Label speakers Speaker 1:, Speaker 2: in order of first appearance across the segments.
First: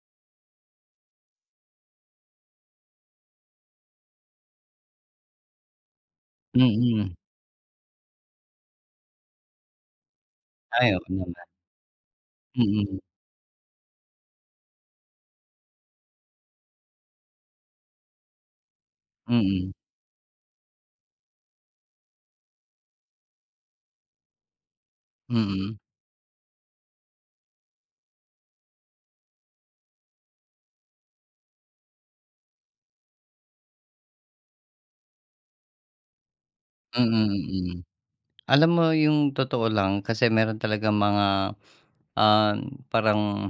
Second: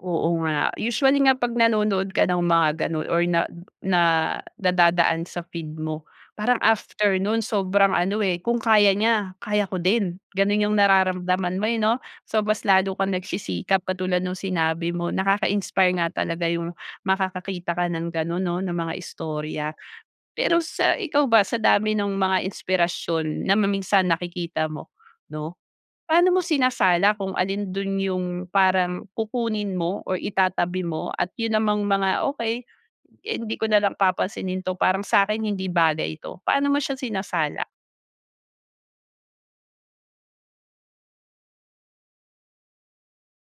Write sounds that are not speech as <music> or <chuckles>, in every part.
Speaker 1: Oo nga usually nga pag nanonood ka ng mga ganon or na na nadadaan sa feed mo parang
Speaker 2: Mm.
Speaker 1: after nun sobrang ano, eh, kung kaya niya kaya ko din ganun yung
Speaker 2: Ay, oo naman.
Speaker 1: nararamdaman mo, eh, no. So mas lalo
Speaker 2: Mm.
Speaker 1: kang nagsisikap katulad nung sinabi mo, nakakainspire nga talaga yung makakakita ka ng ganon no na mga istorya.
Speaker 2: Mm.
Speaker 1: Pero sa ikaw ba sa dami ng mga inspirasyon na ma minsan nakikita mo no,
Speaker 2: Mm.
Speaker 1: Paano mo sinasala kung alin dun yung parang kukunin mo or itatabi mo at yun namang mga okey, hindi ko nalang papansinin to parang sakin hindi bagay ito? Paano mo siya
Speaker 2: Mm,
Speaker 1: sinasala?
Speaker 2: mm. Alam mo yung totoo lang kasi meron talagang mga, <sniffs> ah, parang,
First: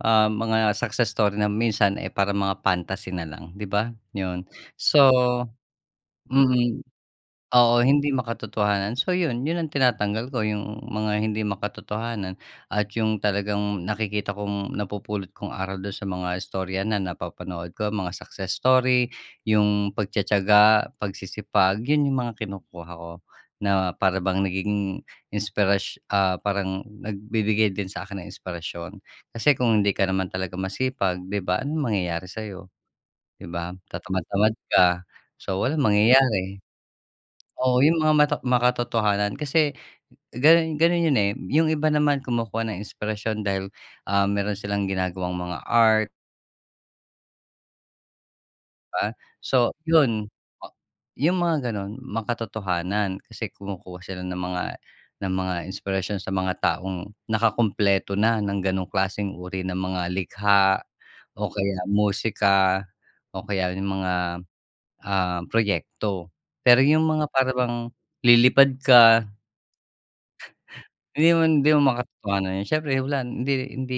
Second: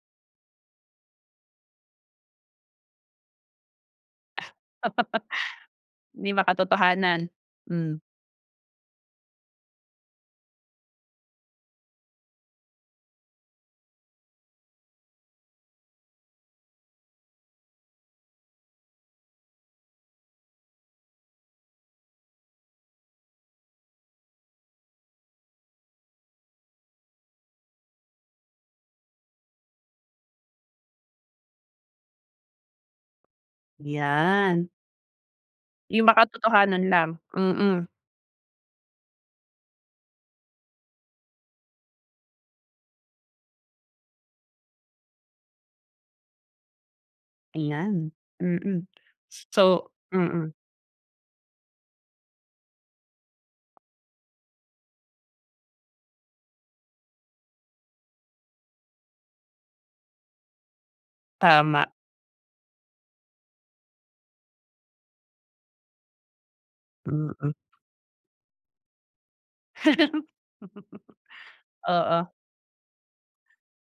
Speaker 2: ah, mga success story na minsan eh parang mga fantasy na lang di ba? Yun so
Speaker 1: <chuckles> Hindi
Speaker 2: mm,
Speaker 1: makatotohanan,
Speaker 2: oo
Speaker 1: hmm.
Speaker 2: hindi makatotohanan. So yun, yun ang tinatanggal ko yung mga hindi makatotohanan at yung talagang nakikita kong napupulot kong aral dun sa mga istorya na napapanood ko mga success story, yung pagtitiyaga, pagsisipag. Yun yung mga kinukuha ko na para bang naging inspirash ah, parang nagbibigay din sa akin ng inspirasyon. Kasi kung hindi ka naman talaga masipag di ba anong mangyayari sayo di ba, tatamad-tamad
Speaker 1: Yan.
Speaker 2: ka, so walang
Speaker 1: Yung
Speaker 2: mangyayari,
Speaker 1: makatotohanan lang,
Speaker 2: oo
Speaker 1: mm.
Speaker 2: yung mga mata makatotohanan kasi ganun ganun yun, eh, yung iba naman kumukuha ng inspirasyon dahil, ah, meron silang ginagawang mga art.
Speaker 1: Ayan, mm,
Speaker 2: Di ba, so, ah,
Speaker 1: so
Speaker 2: yun
Speaker 1: mm.
Speaker 2: yung mga ganon, makatotohanan kasi kumukuha sila ng mga ng mga inspirasyon sa mga taong nakakumpleto na ng ganong klaseng uri ng mga likha o kaya
Speaker 1: Tama.
Speaker 2: musika o kaya yung mga, ah, proyekto, pero yung mga
Speaker 1: Mm.
Speaker 2: parang bang lilipad ka.
Speaker 1: <laughs>
Speaker 2: Yun, hindi naman hindi naman
Speaker 1: Oo.
Speaker 2: makatotohan yun, siyempre wala hindi hindi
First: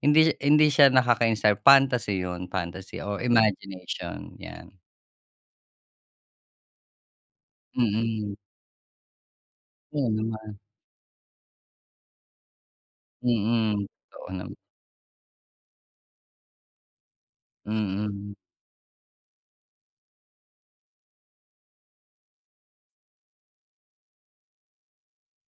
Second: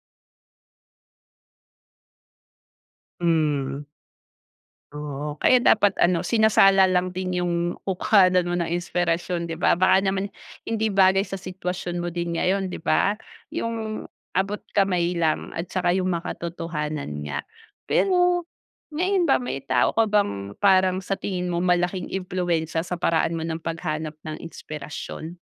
Speaker 2: hindi siya hindi siya nakakainspire, fantasy yun fantasy o
Speaker 1: Hmm.
Speaker 2: imagination, yan.
Speaker 1: Oo kaya dapat ano sinasala lang din yung
Speaker 2: Mm.
Speaker 1: kukuhanan mo ng inspirasyon di ba? Baka
Speaker 2: Oo
Speaker 1: naman
Speaker 2: naman.
Speaker 1: hindi bagay sa sitwasyon mo din ngayon di ba?
Speaker 2: Mm,
Speaker 1: Yung
Speaker 2: totoo naman.
Speaker 1: abot kamay lang at tsaka yung makatotohanan nga.
Speaker 2: Mm.
Speaker 1: Pero ngayon ba may tao ka bang parang sa tingin mo malaking impluwensya sa paraan mo ng paghanap ng inspirasyon?